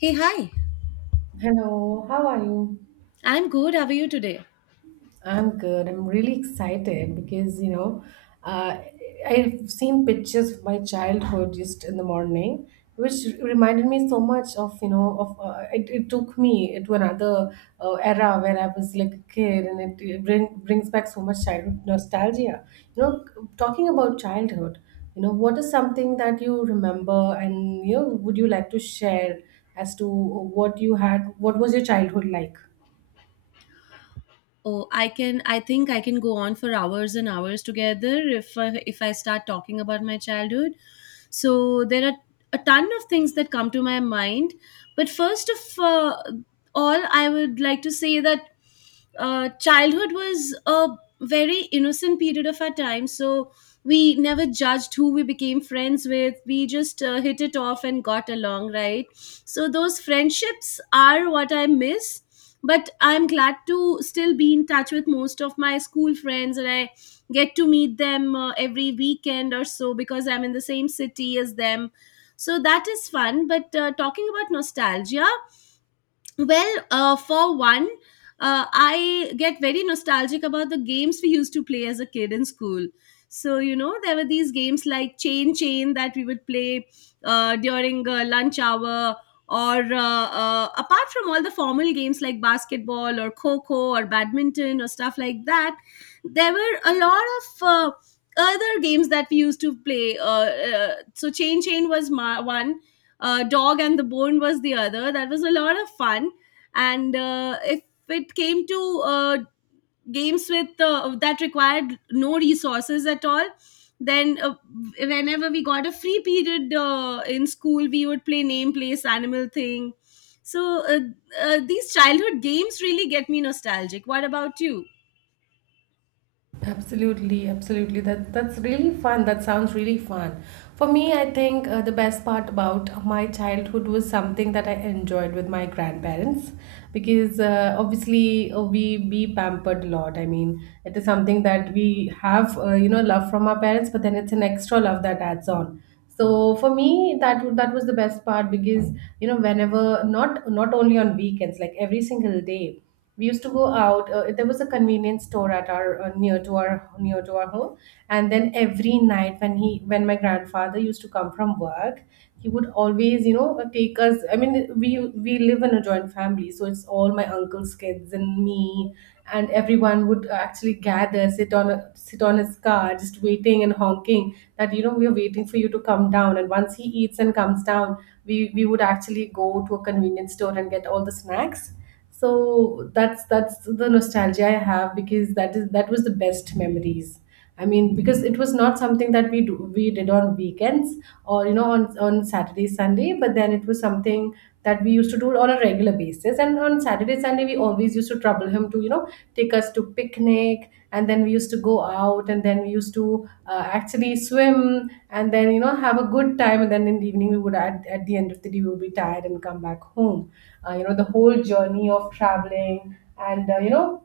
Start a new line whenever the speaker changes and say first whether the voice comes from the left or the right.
left: Hey, hi.
right: Hello, how are you?
left: I'm good. How are you today?
right: I'm good. I'm really excited because, uh, I've seen pictures of my childhood just in the morning, which reminded me so much of, it, it took me to another era where I was like a kid, and it brings back so much childhood nostalgia. You know, Talking about childhood, what is something that you remember, and, would you like to share as to what you had, what was your childhood like?
left: Oh, I can. I think I can go on for hours and hours together if I start talking about my childhood. So there are a ton of things that come to my mind. But first of all, I would like to say that childhood was a very innocent period of our time. So we never judged who we became friends with. We just hit it off and got along, right? So those friendships are what I miss, but I'm glad to still be in touch with most of my school friends, and I get to meet them every weekend or so because I'm in the same city as them. So that is fun. But talking about nostalgia, well, for one, I get very nostalgic about the games we used to play as a kid in school. So, you know, there were these games like Chain Chain that we would play during lunch hour, or apart from all the formal games like basketball or kho kho or badminton or stuff like that, there were a lot of other games that we used to play. Chain Chain was my one, Dog and the Bone was the other. That was a lot of fun. And if it came to games with that required no resources at all, then whenever we got a free period in school, we would play name place animal thing. So these childhood games really get me nostalgic. What about you?
right: Absolutely, absolutely. That's really fun. That sounds really fun. For me, I think the best part about my childhood was something that I enjoyed with my grandparents, because obviously we be pampered a lot. I mean, it is something that we have, love from our parents, but then it's an extra love that adds on. So for me, that was the best part, because whenever, not only on weekends, like every single day we used to go out. There was a convenience store at our, near to our home, and then every night, when my grandfather used to come from work, he would always take us. I mean, we live in a joint family, so it's all my uncle's kids and me, and everyone would actually gather, sit on his car just waiting and honking that we are waiting for you to come down. And once he eats and comes down, we would actually go to a convenience store and get all the snacks. So that's the nostalgia I have, because that was the best memories. I mean, because it was not something that we did on weekends or on Saturday Sunday, but then it was something that we used to do on a regular basis. And on Saturday Sunday, we always used to trouble him to take us to picnic, and then we used to go out, and then we used to actually swim, and then have a good time, and then in the evening we would, at the end of the day, we would be tired and come back home. The whole journey of traveling, and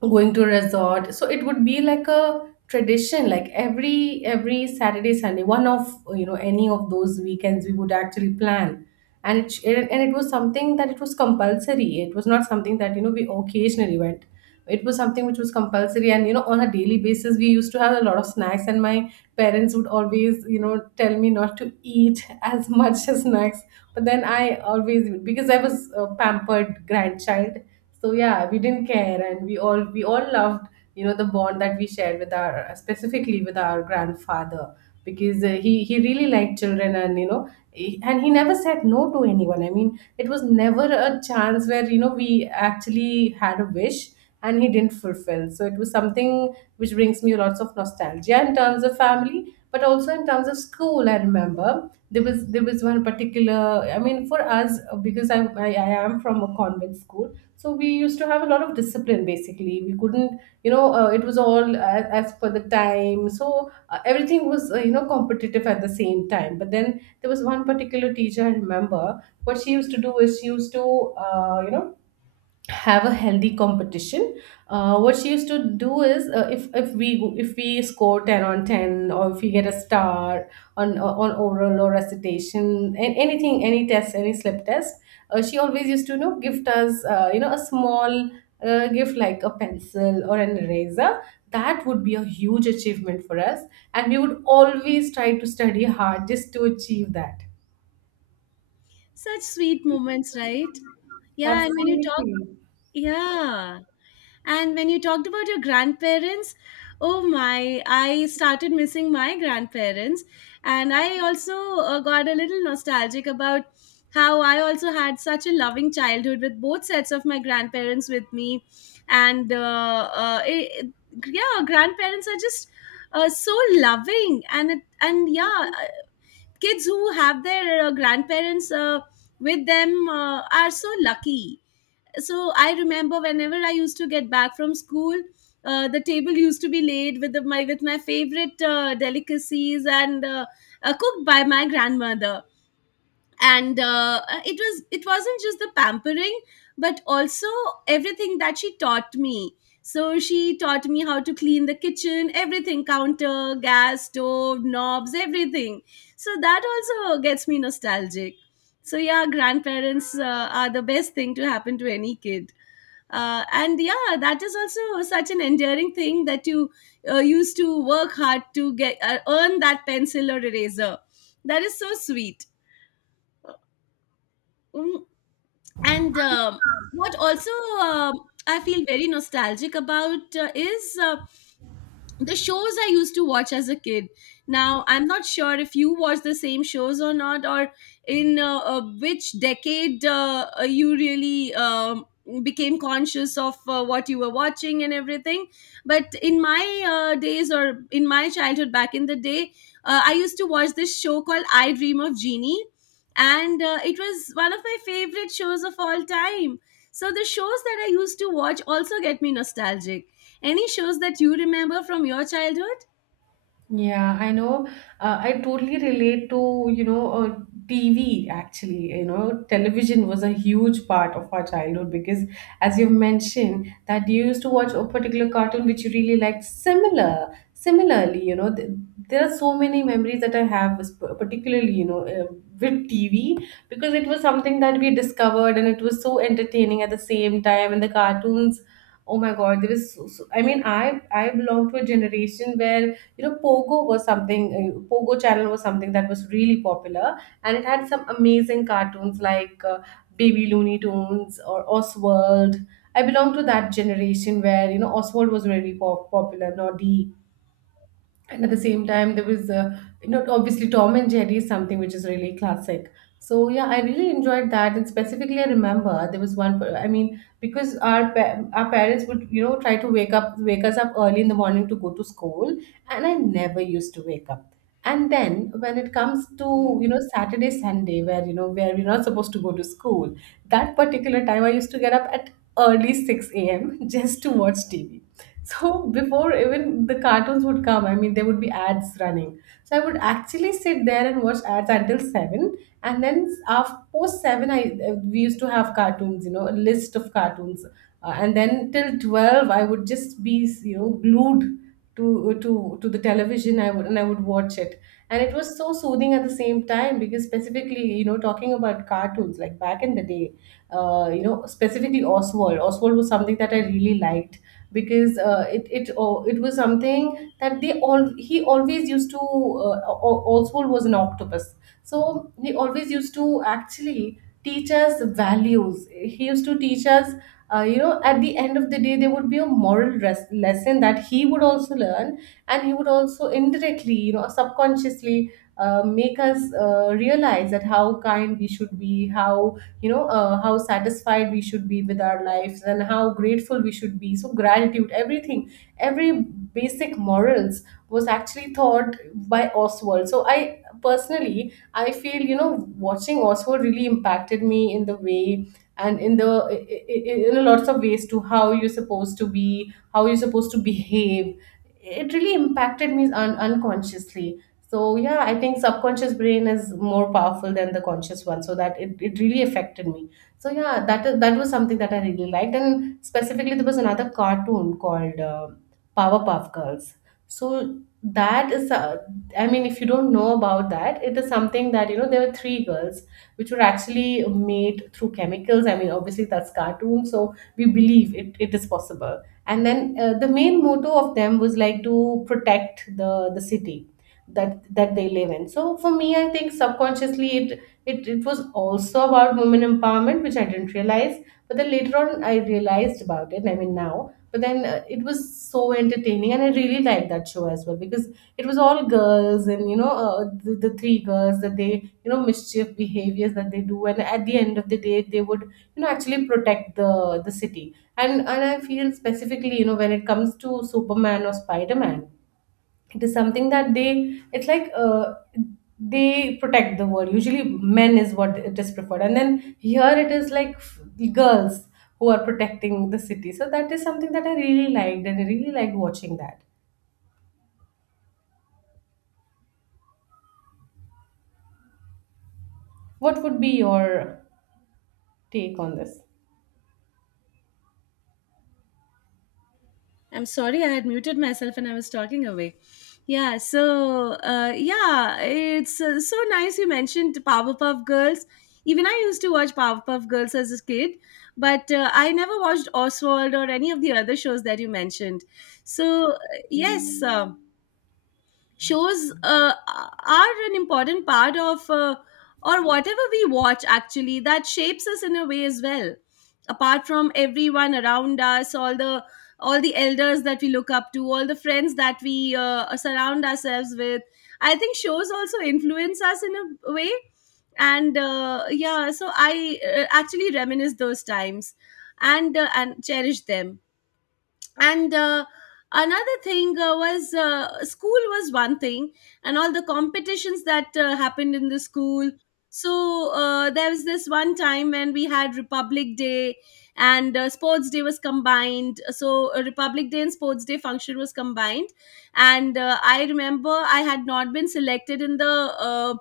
right: going to a resort. So it would be like a tradition, like every Saturday Sunday, one of you know any of those weekends we would actually plan. And and it was something that it was compulsory. It was not something that we occasionally went. It was something which was compulsory. And on a daily basis we used to have a lot of snacks, and my parents would always tell me not to eat as much as snacks, but then I always, because I was a pampered grandchild, so yeah, we didn't care. And we all loved the bond that we shared with our, specifically with our grandfather, because he really liked children. And and he never said no to anyone. I mean, it was never a chance where we actually had a wish and he didn't fulfill. So it was something which brings me lots of nostalgia in terms of family, but also in terms of school. I remember there was one particular, I mean, for us, because I am from a convent school, so we used to have a lot of discipline. Basically, we couldn't, it was all, as per the time. So everything was competitive at the same time. But then there was one particular teacher I remember. What she used to do is she used to have a healthy competition. What she used to do is, if if we score 10 on 10, or if we get a star on, on oral or recitation, and anything, any test, any slip test, she always used to gift us, a small gift like a pencil or an eraser. That would be a huge achievement for us, and we would always try to study hard just to achieve that.
left: Such sweet moments, right? Yeah. and when you talk
right: Absolutely.
left: Yeah. And when you talked about your grandparents, oh my, I started missing my grandparents. And I also got a little nostalgic about how I also had such a loving childhood with both sets of my grandparents with me. And yeah, grandparents are just so loving. And yeah, uh, kids who have their grandparents with them are so lucky. So I remember whenever I used to get back from school, the table used to be laid with the, my with my favorite delicacies, and cooked by my grandmother. And it wasn't just the pampering, but also everything that she taught me. So she taught me how to clean the kitchen: everything, counter, gas stove knobs, everything. So that also gets me nostalgic. So yeah, grandparents are the best thing to happen to any kid. And yeah, that is also such an endearing thing that you used to work hard to get earn that pencil or eraser. That is so sweet. Mm, and what also, um, I feel very nostalgic about is the shows I used to watch as a kid. Now, I'm not sure if you watch the same shows or not, or in which decade you really became conscious of what you were watching and everything. But in my days, or in my childhood back in the day, I used to watch this show called I Dream of Genie. And it was one of my favorite shows of all time. So the shows that I used to watch also get me nostalgic. Any shows that you remember from your childhood?
right: Yeah, I know. I totally relate to, TV actually. Television was a huge part of our childhood, because, as you've mentioned, that you used to watch a particular cartoon which you really liked. Similarly, you know, th there are so many memories that I have, particularly, with TV, because it was something that we discovered and it was so entertaining at the same time. And the cartoons, oh my God, there was so, so, I mean, I belong to a generation where Pogo channel was something that was really popular, and it had some amazing cartoons like Baby Looney Tunes or Oswald. I belong to that generation where Oswald was very popular, Noddy, and at the same time there was obviously Tom and Jerry is something which is really classic. So yeah, I really enjoyed that, and specifically I remember there was I mean, because our parents would try to wake us up early in the morning to go to school, and I never used to wake up. And then when it comes to Saturday Sunday, where where we're not supposed to go to school, that particular time I used to get up at early 6 a.m. just to watch TV. So before even the cartoons would come, I mean, there would be ads running. So I would actually sit there and watch ads until 7, and then after post 7, I we used to have cartoons, a list of cartoons, and then till 12, I would just be glued to the television. I would watch it, and it was so soothing at the same time, because specifically, talking about cartoons like back in the day, specifically Oswald. Oswald was something that I really liked, because it was something that, they all he always used to, also was an octopus. So he always used to actually teach us values. He used to teach us, at the end of the day there would be a moral lesson that he would also learn. And he would also indirectly subconsciously make us realize that how kind we should be, how how satisfied we should be with our lives, and how grateful we should be. So gratitude, everything, every basic morals was actually taught by Oswald. So I feel watching Oswald really impacted me in the way, and in the I- in a lots of ways to how you're supposed to be, how you're supposed to behave. It really impacted me unconsciously. So yeah, I think subconscious brain is more powerful than the conscious one, so that it really affected me. So yeah, that was something that I really liked, and specifically there was another cartoon called Powerpuff Girls. So that is I mean, if you don't know about that, it is something that there were three girls which were actually made through chemicals. I mean, obviously that's cartoon, so we believe it is possible. And then the main motto of them was like to protect the city that they live in. So for me, I think subconsciously it was also about women empowerment, which I didn't realize, but then later on I realized about it. I mean, now. But then it was so entertaining and I really liked that show as well, because it was all girls. And the three girls that they, mischief behaviors that they do, and at the end of the day they would actually protect the city. And I feel specifically, when it comes to Superman or Spider-Man, it is something that they, it's like they protect the world usually, men is what it is preferred, and then here it is like the girls who are protecting the city. So that is something that I really liked, and I really liked watching that. What would be your take on this?
left: I'm sorry, I had muted myself and I was talking away. Yeah, so, it's so nice you mentioned Powerpuff Girls. Even I used to watch Powerpuff Girls as a kid, but I never watched Oswald or any of the other shows that you mentioned. So, yes. Shows are an important part of, or whatever we watch, actually, that shapes us in a way as well, apart from everyone around us, all the elders that we look up to, all the friends that we surround ourselves with. I think shows also influence us in a way. And yeah, so I actually reminisce those times and cherish them. And another thing was, school was one thing, and all the competitions that happened in the school. So there was this one time when we had Republic Day, and sports day was combined. So Republic Day and sports day function was combined. And I remember I had not been selected in the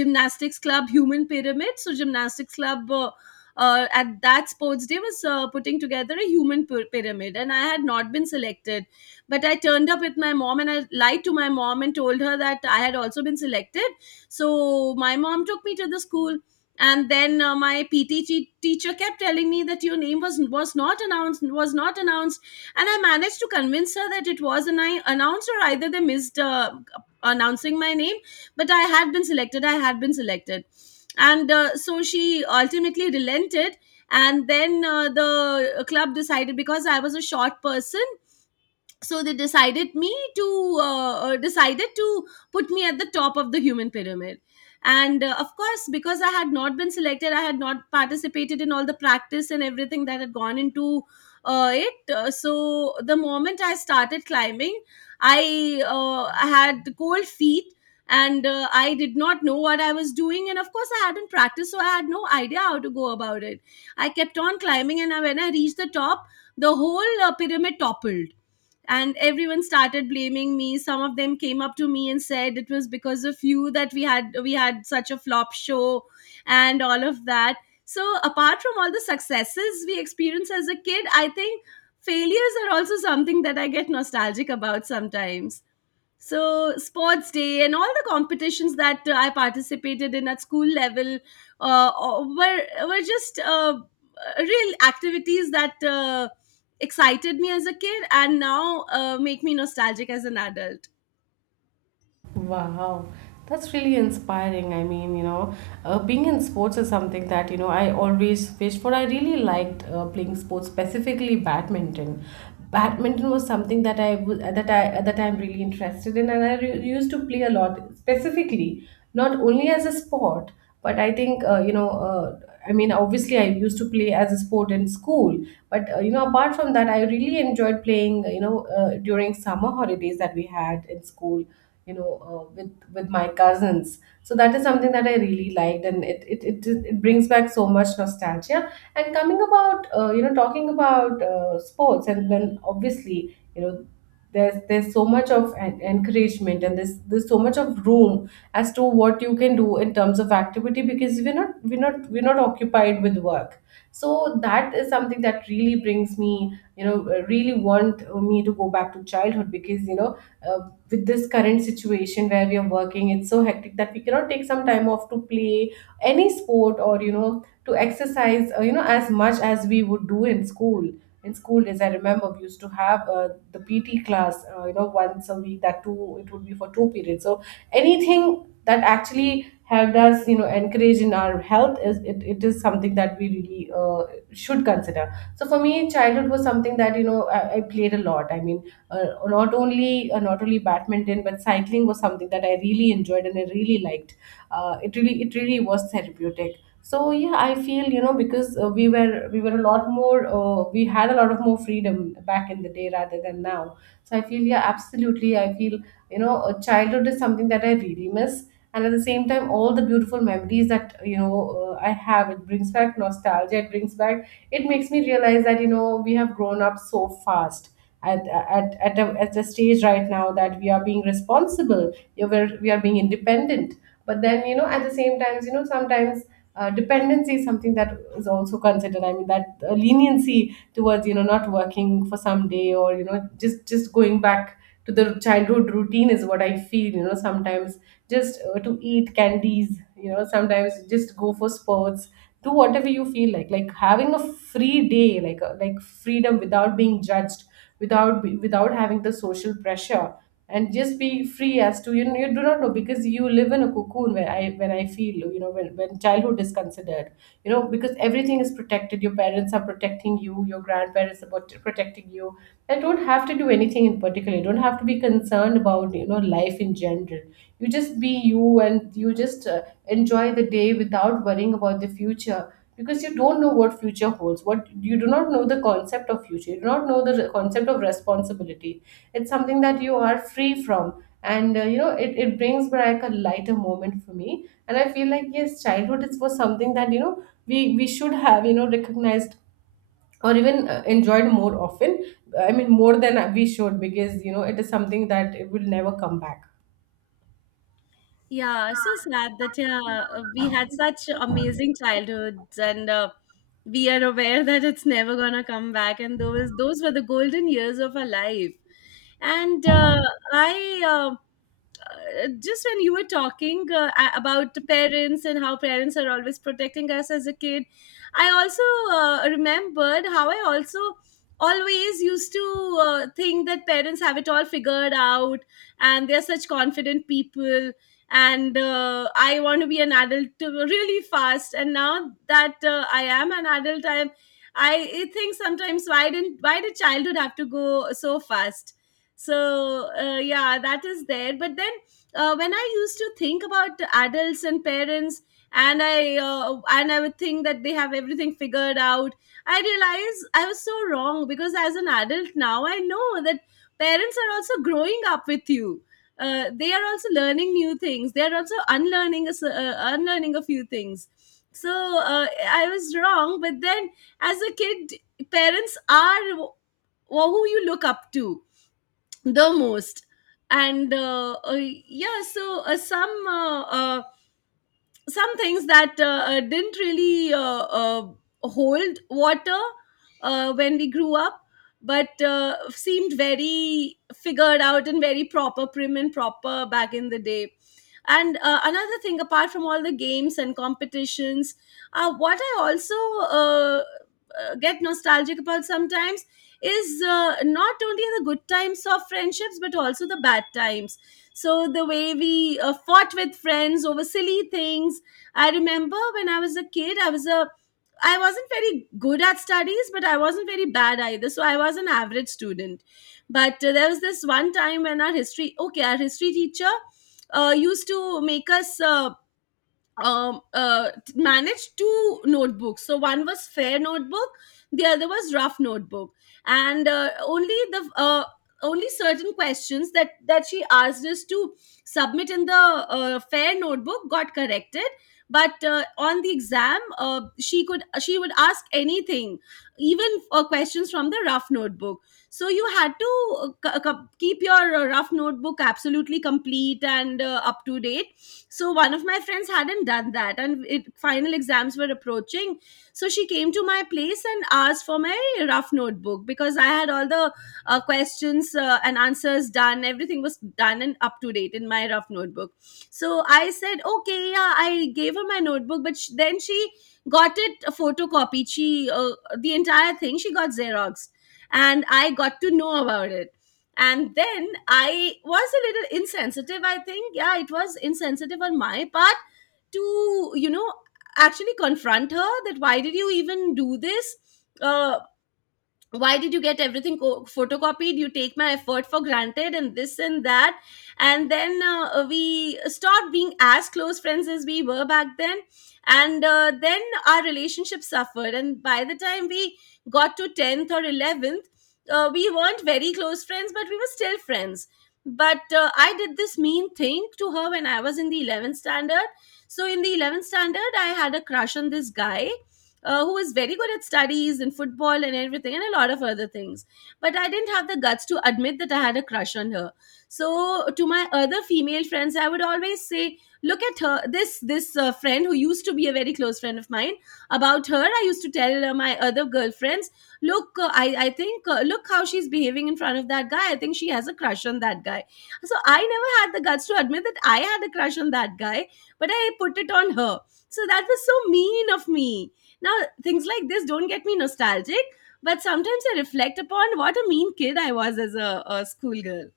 left: gymnastics club human pyramid. So gymnastics club, at that sports day, was putting together a human pyramid, and I had not been selected. But I turned up with my mom, and I lied to my mom and told her that I had also been selected. So my mom took me to the school, and then my PT teacher kept telling me that your name was not announced, was not announced. And I managed to convince her that it was an I announced, or either they missed announcing my name, but I had been selected, I had been selected. And so she ultimately relented. And then the club decided, because I was a short person, so they decided to put me at the top of the human pyramid. And of course, because I had not been selected, I had not participated in all the practice and everything that had gone into it. So the moment I started climbing, I had cold feet, and I did not know what I was doing, and of course I hadn't practiced, so I had no idea how to go about it. I kept on climbing, and when I reached the top, the whole pyramid toppled, and everyone started blaming me. Some of them came up to me and said it was because of you that we had such a flop show, and all of that. So apart from all the successes we experience as a kid, I think failures are also something that I get nostalgic about sometimes. So sports day and all the competitions that I participated in at school level uh, uh, were were just real activities that excited me as a kid and now make me nostalgic as an adult.
right: Wow, that's really inspiring. I mean, being in sports is something that, I always wished for. I really liked playing sports, specifically badminton. Badminton was something that I was that I at the time really interested in, and used to play a lot, specifically not only as a sport, but I think I mean, obviously I used to play as a sport in school, but apart from that, I really enjoyed playing, during summer holidays that we had in school, with my cousins. So that is something that I really liked, and it brings back so much nostalgia. And coming about, talking about sports, and then obviously, there's so much of encouragement, and there's so much of room as to what you can do in terms of activity, because we're not occupied with work. So that is something that really brings me, really want me to go back to childhood, because uh, with this current situation where we are working, it's so hectic that we cannot take some time off to play any sport, or to exercise as much as we would do in school. In school days, I remember we used to have the PT class, once a week, that two it would be for two periods. So anything that actually helped us, encourage in our health, is it is something that we really should consider. So for me, childhood was something that, I played a lot. I mean, not only, not only badminton, but cycling was something that I really enjoyed and I really liked. It really was therapeutic. So yeah, I feel, because we had a lot of more freedom back in the day rather than now. So I feel, yeah, absolutely. I feel, childhood is something that I really miss. And at the same time, all the beautiful memories that, I have, it brings back nostalgia. It brings back. It makes me realize that, we have grown up so fast, at a stage right now that we are being responsible. We are being independent, but then, at the same times, sometimes dependency is something that is also considered. I mean, that leniency towards, not working for some day, or just going back to the childhood routine is what I feel, sometimes. Just to eat candies, sometimes just go for sports, do whatever you feel like having a free day, like freedom, without being judged, without having the social pressure, and just be free, as to, you do not know, because you live in a cocoon, where I when I feel, when childhood is considered, because everything is protected. Your parents are protecting you, your grandparents are protecting you, and don't have to do anything in particular. You don't have to be concerned about, life in general. You just be you, and you just enjoy the day, without worrying about the future, because you don't know what future holds, what you do not know the concept of future. You do not know the concept of responsibility. It's something that you are free from. And it brings back a lighter moment for me, and I feel like, yes, childhood is was something that, we should have, recognized or even enjoyed more often. I mean, more than we should, because, it is something that it will never come back.
left: Yeah, so sad that, yeah, we had such amazing childhoods, and we are aware that it's never gonna come back, and those were the golden years of our life. And I uh, just when you were talking about the parents and how parents are always protecting us as a kid, I also remembered how I also always used to think that parents have it all figured out and they're such confident people. And I want to be an adult really fast. And now that I am an adult, I think sometimes, why didn't why did childhood have to go so fast? So yeah, that is there. But then when I used to think about adults and parents, and I would think that they have everything figured out, I realized I was so wrong, because as an adult now, I know that parents are also growing up with you. They are also learning new things. They are also unlearning a few things. So I was wrong. But then as a kid, parents are who you look up to the most. And yeah, so some things that didn't really hold water when we grew up, but seemed very figured out and very proper prim and proper back in the day. And another thing, apart from all the games and competitions, what I also uh, get nostalgic about sometimes is not only the good times of friendships, but also the bad times. So the way we fought with friends over silly things. I remember when I was a kid, I wasn't very good at studies, but I wasn't very bad either. So I was an average student. But there was this one time when our history teacher used to make us managed two notebooks. So one was fair notebook, the other was rough notebook, and only certain questions that she asked us to submit in the fair notebook got corrected. But On the exam, she would ask anything, even questions from the rough notebook, so you had to keep your rough notebook absolutely complete and up to date. So one of my friends hadn't done that and it final exams were approaching, so she came to my place and asked for my rough notebook because I had all the questions and answers done, everything was done and up to date in my rough notebook. So I said okay, yeah, I gave her my notebook, but then she got it photocopied. She the entire thing, she got xeroxed, and I got to know about it. And then I was a little insensitive, I think. Yeah, it was insensitive on my part to, actually confront her that why did you even do this? Uh, why did you get everything photocopied? You take my effort for granted and this and that. And then we stopped being as close friends as we were back then, and then our relationship suffered. And by the time we got to 10th or 11th, we weren't very close friends but we were still friends. But I did this mean thing to her when I was in the 11th standard. So in the 11th standard I had a crush on this guy, who was very good at studies and football and everything and a lot of other things. But I didn't have the guts to admit that I had a crush on her. So to my other female friends, I would always say, "Look at her. This friend who used to be a very close friend of mine. About her, I used to tell my other girlfriends." Look, I think, look how she's behaving in front of that guy. I think she has a crush on that guy. So I never had the guts to admit that I had a crush on that guy, but I put it on her. So that was so mean of me. Now, things like this don't get me nostalgic, but sometimes I reflect upon what a mean kid I was as a schoolgirl.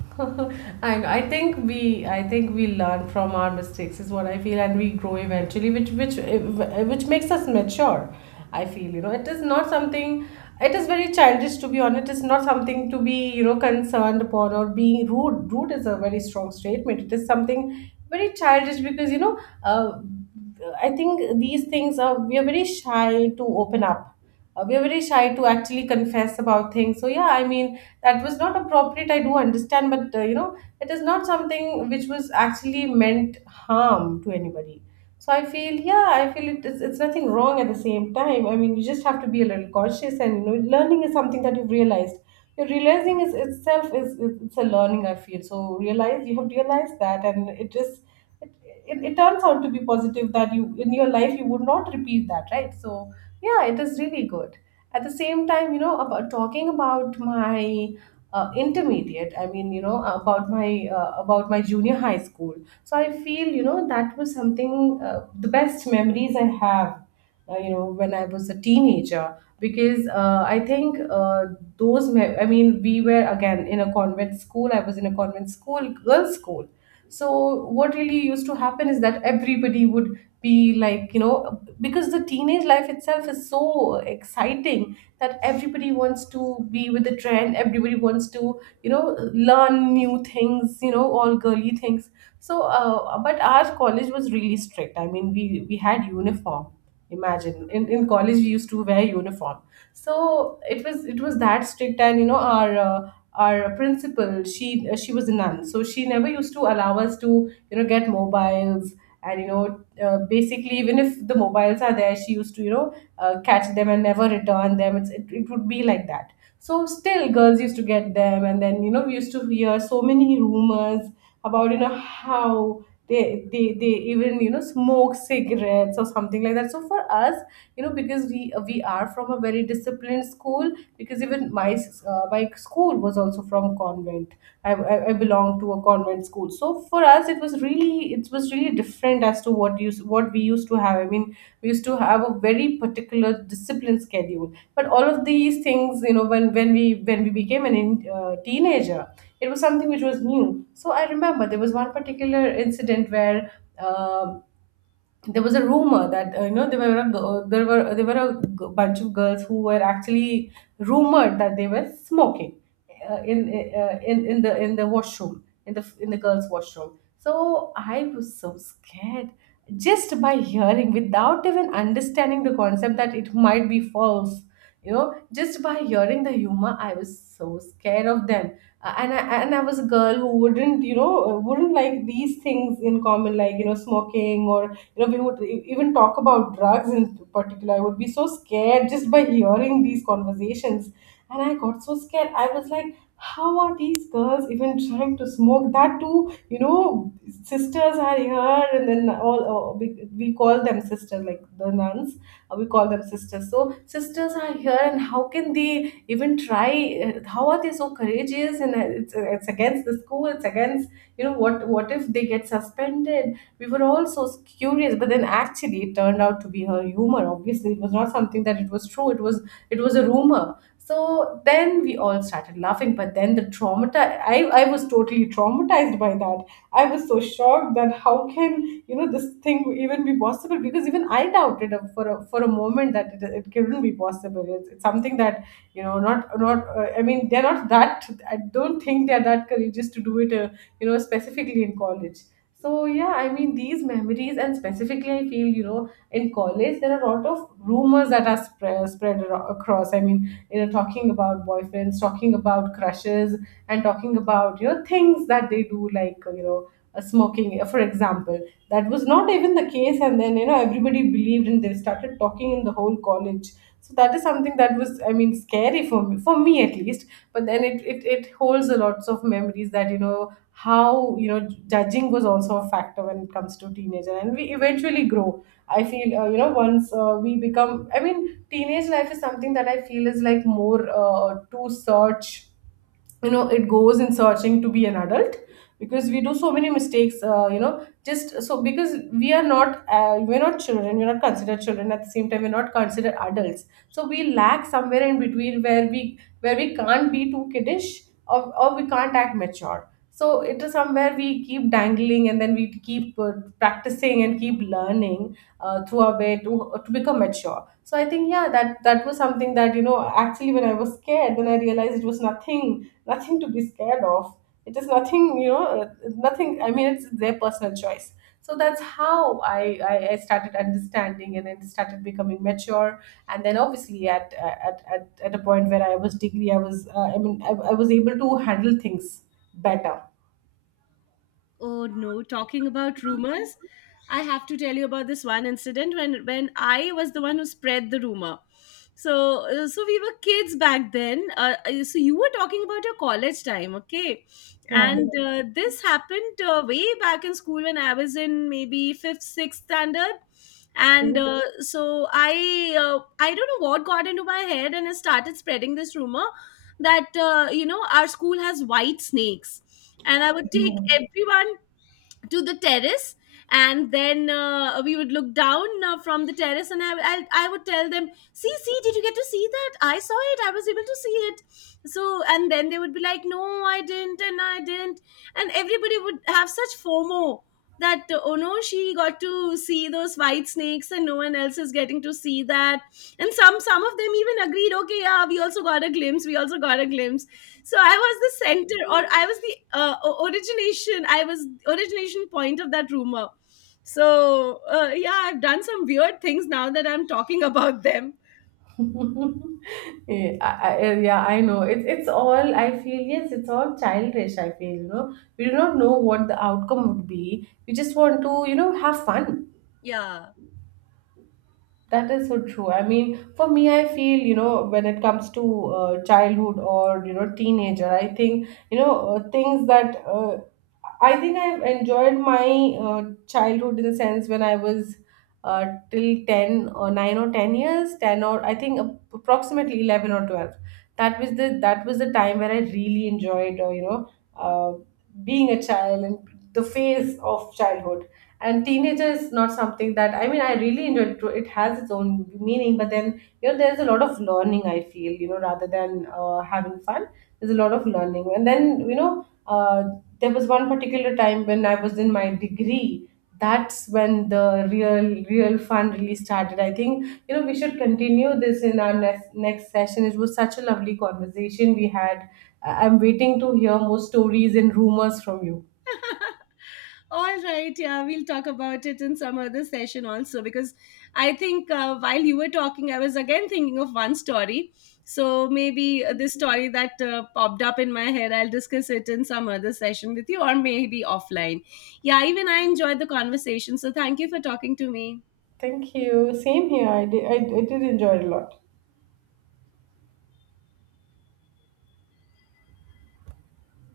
right: I know. I think we learn from our mistakes, is what I feel, and we grow eventually, which makes us mature. I feel, it is not something. It is very childish, to be honest. It's not something to be, concerned upon, or being rude. Rude is a very strong statement. It is something very childish, because, I think these things are, we are very shy to open up. We are very shy to actually confess about things. So yeah, I mean, that was not appropriate. I do understand. But it is not something which was actually meant harm to anybody. So I feel, yeah, I feel it's nothing wrong. At the same time, I mean, you just have to be a little cautious. And, learning is something that you've realized. Your realizing is itself it's a learning, I feel. So realize, you have realized that, and it is, it, it turns out to be positive, that you, in your life, you would not repeat that, right? So yeah, it is really good. At the same time, about talking about my intermediate. I mean, about my, junior high school. So I feel, that was something, the best memories I have, when I was a teenager. Because I think, I mean, we were again in a convent school. I was in a convent school, girls school. So what really used to happen is that everybody would be like, because the teenage life itself is so exciting, that everybody wants to be with the trend. Everybody wants to, you know learn new things, all girly things. So but our college was really strict. I mean, we had uniform. Imagine, in college we used to wear uniform. So it was that strict. And, our principal, she was a nun, so she never used to allow us to, get mobiles. And, basically, even if the mobiles are there, she used to, catch them and never return them. It would be like that. So still girls used to get them, and then, we used to hear so many rumors about, how they they even, smoke cigarettes or something like that. So for us, because we are from a very disciplined school, because even my school was also from convent. I belong to a convent school. So for us it was, really really it was really different, as to what we used to have, I mean. We used to have a very particular discipline schedule. But all of these things, when we became an, teenager, it was something which was new. So I remember there was one particular incident where, um there was a rumor that, there were a bunch of girls who were actually rumored that they were smoking in, in the washroom, in the girls washroom. So I was so scared, just by hearing, without even understanding the concept that it might be false. Just by hearing the humor, I was so scared of them. And I was a girl who wouldn't you know wouldn't like these things in common, like, smoking, or, we would even talk about drugs in particular. I would be so scared just by hearing these conversations. And I got so scared, I was like, how are these girls even trying to smoke? That too, sisters are here. And then all, we call them sisters, like the nuns. We call them sisters. So, sisters are here, and how can they even try? How are they so courageous? And it's against the school. It's against, what if they get suspended. We were all so curious. But then actually, it turned out to be her humor. Obviously it was not something that it was true. It was, it was a rumor. So then we all started laughing. But then the trauma, I was totally traumatized by that. I was so shocked, that how can, this thing even be possible. Because even I doubted, for a moment, that it couldn't be possible. It's something that, not not I mean, they're not that, I don't think they're that courageous to do it. Specifically in college. So yeah, I mean, these memories And specifically I feel, in college there are a lot of rumors that are across, I mean, you know, talking about boyfriends, talking about crushes, and talking about, things that they do like, smoking, for example. That was not even the case, and then, everybody believed and they started talking in the whole college. So that is something that was, I mean, scary for me, for me at least. But then it holds a lots of memories that, you know, how, you know, judging was also a factor when it comes to teenager. And we eventually grow, I feel, once, we become, I mean, teenage life is something that I feel is like more, to search. You know, it goes in searching to be an adult, because we do so many mistakes, just so because we are not, we're not children, we're not considered children. At the same time, we're not considered adults. So we lack somewhere in between, where we can't be too kiddish, or we can't act mature. So it is somewhere we keep dangling, and then we keep, practicing and keep learning, through our way to become mature. So I think, yeah, that was something that, you know, actually, when I was scared, then I realized it was nothing to be scared of. It is nothing, nothing, I mean, it's their personal choice. So that's how I started understanding and then started becoming mature. And then obviously at a point where I was degree, I was, I mean, I was able to handle things better.
left: Oh no, talking about rumors, I have to tell you about this one incident when I was the one who spread the rumor. So so we were kids back then. So you were talking about your college time, okay?
right: Yeah.
left: And this happened way back in school when I was in maybe 5th 6th standard. And
right: Food?
left: so I don't know what got into my head and I started spreading this rumor that you know, our school has white snakes, and I would take
right: No.
left: everyone to the terrace, and then we would look down from the terrace, and I would tell them, see, see, did you get to see that? I saw it, I was able to see it. So and then they would be like, no, I didn't, and I didn't. And everybody would have such FOMO that oh no, she got to see those white snakes and no one else is getting to see that. And some of them even agreed, okay, yeah, we also got a glimpse, we also got a glimpse. So I was the center, or I was the origination, I was origination point of that rumor. So yeah, I've done some weird things now that I'm talking about them.
right: Yeah, yeah, I know. It's all, I feel. Yes, it's all childish, I feel. You know, we do not know what the outcome would be. We just want to, have fun.
left: Yeah.
right: That is so true. I mean, for me, I feel, you know, when it comes to, childhood, or, you know, teenager, I think, you know, things that, I think I've enjoyed my, childhood, in the sense when I was, uh, till 10 or 9 or 10 years, 10, or I think approximately 11 or 12. That was the time where I really enjoyed, uh, being a child and the phase of childhood. And teenager is not something that, I mean, I really enjoy. It has its own meaning, but then, you know, there's a lot of learning, I feel, you know, rather than, having fun. There's a lot of learning. And then, there was one particular time when I was in my degree. That's when the real fun really started. I think, you know, we should continue this in our next session. It was such a lovely conversation we had. I'm waiting to hear more stories and rumors from you.
left: All right, yeah, we'll talk about it in some other session also because I think while you were talking, I was again thinking of one story. So maybe this story that popped up in my head, I'll discuss it in some other session with you or maybe offline. Yeah, even I enjoyed the conversation. So thank you for talking to me.
right: Thank you. Same here. I did, I did enjoy it a lot.